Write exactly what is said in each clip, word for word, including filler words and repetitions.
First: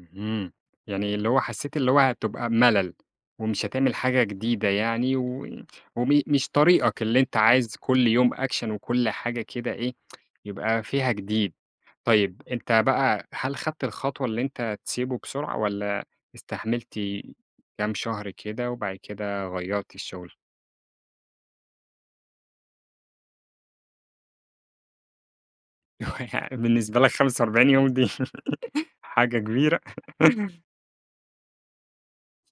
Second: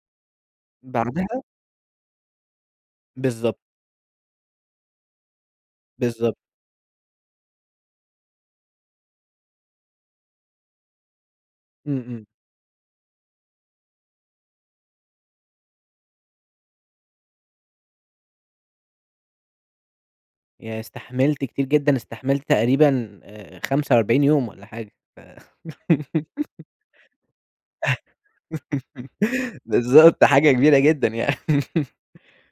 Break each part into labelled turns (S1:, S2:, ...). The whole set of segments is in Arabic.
S1: اهم، يعني اللي هو
S2: بعدها
S1: حسيت اللي هو هتبقى مَلل،
S2: بالضبط.
S1: ومش هتعمل حاجة جديدة يعني، وي وم
S2: بالضبط.
S1: مش طريقك اللي أنت عايز كل يوم Action وكل حاجة كده إيه يبقى فيها جديد،
S2: إمم، إمم.
S1: طيب أنت بقى، هل خدت الخطوة اللي أنت تسيبه بسرعة، والَّا استحملت كام شهر كده وبعد كده غيَّرت الشُغل؟
S2: يعني استحملت كتير جدًا، استحملت تقريبًا، آآ، خمسة وأربعين يوم والّا حاجة ف
S1: ويعني بالنسبة لك خمسة وأربعين يوم دي حاجة كبيرة
S2: بالضبط حاجة كبيرة جدًا يعني،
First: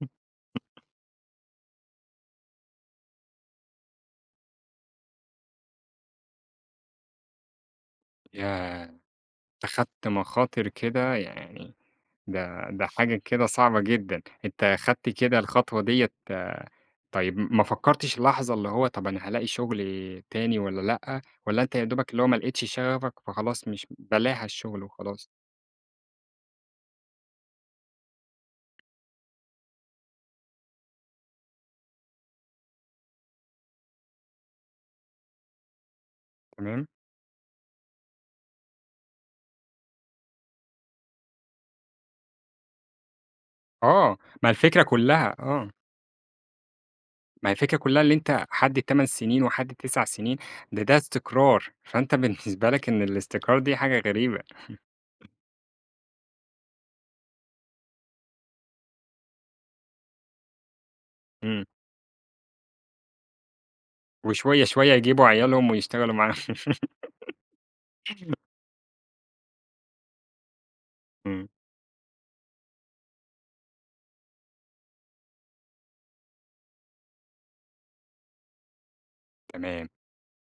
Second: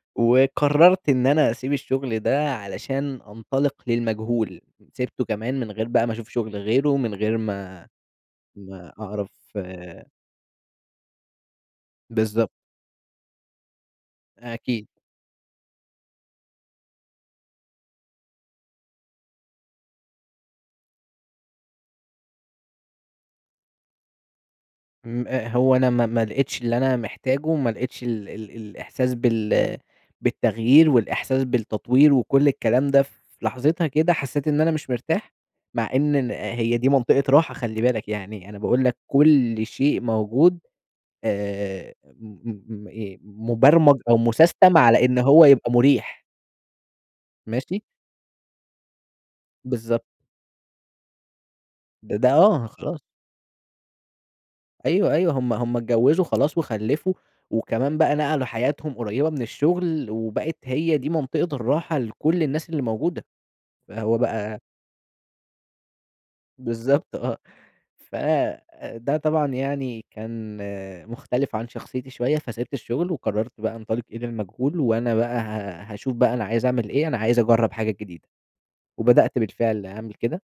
S2: وقررت إن أنا أسيب الشغل ده؛ علشان أنطلق للمجهول، سِبته كمان من غير بقى ما أشوف شغل غيره، من غير ما
S1: ياه!
S2: ما أعرف
S1: أخدت مخاطر كده يعني،
S2: بالضبط.
S1: ده ده حاجة كده صعبة جدًا! أنت
S2: أكيد.
S1: خدت كده الخطوة ديّة طيب م ما فكرتش لحظة اللي هو طَب أنا هالاقي شغل تاني والّا لأ، والّا أنت يا دوبك اللي هو ما لقيتش شغفك، فخلاص مش بلاها الشُغل
S2: إمم،
S1: وخلاص؟
S2: آآ، هو أنا ما ما لقيتش اللي أنا محتاجه، ما لقيتش ال ال الإحساس بال بالتغيير والإحساس بالتطوير وكل الكلام ده، في لحظتها كده حسيت إن أنا مش مرتاح مع إن ن هي
S1: تمام.
S2: دي منطقة راحة خلّي بالك يعني، أنا باقول لك كل شيء موجود، آآ، م م م إيه، مُبرمَج أو
S1: آه، ما
S2: مُسستَم
S1: الفكرة
S2: على إن
S1: كلها،
S2: هو
S1: آه.
S2: يبقى مُرِيح.
S1: ما هي الفكرة
S2: ماشي؟
S1: كلها اللي أنت حد تمن سنين وحد
S2: بالضبط.
S1: تسع سنين، ده ده استقرار، فأنت
S2: ده ده آه
S1: بالنسبة لك
S2: خلاص.
S1: إن الاستقرار دي حاجة غريبة
S2: أيوه، أيوه هُم هُم اتجوّزوا خلاص وخلّفوا، وكمان بقى نقلوا حياتهم قريبة من الشُغل وبقت هي دي منطقة
S1: إمم.
S2: الراحة لكل الناس اللي موجودة. فهو بقى
S1: وشوية شوية يجيبوا عيالهم ويشتغلوا معاهم
S2: بالضبط آه، ف ده طبعًا يعني كان
S1: إمم.
S2: مختلف عن شخصيتي شوية فسِبت الشُغل وقررت بقى أنطلق إلي المجهول وأنا بقى ه هاشوف بقى أنا عايز أعمل إيه، أنا عايز أجرّب حاجات جديدة. وبدأت بالفعل
S1: تمام.
S2: أعمل كده.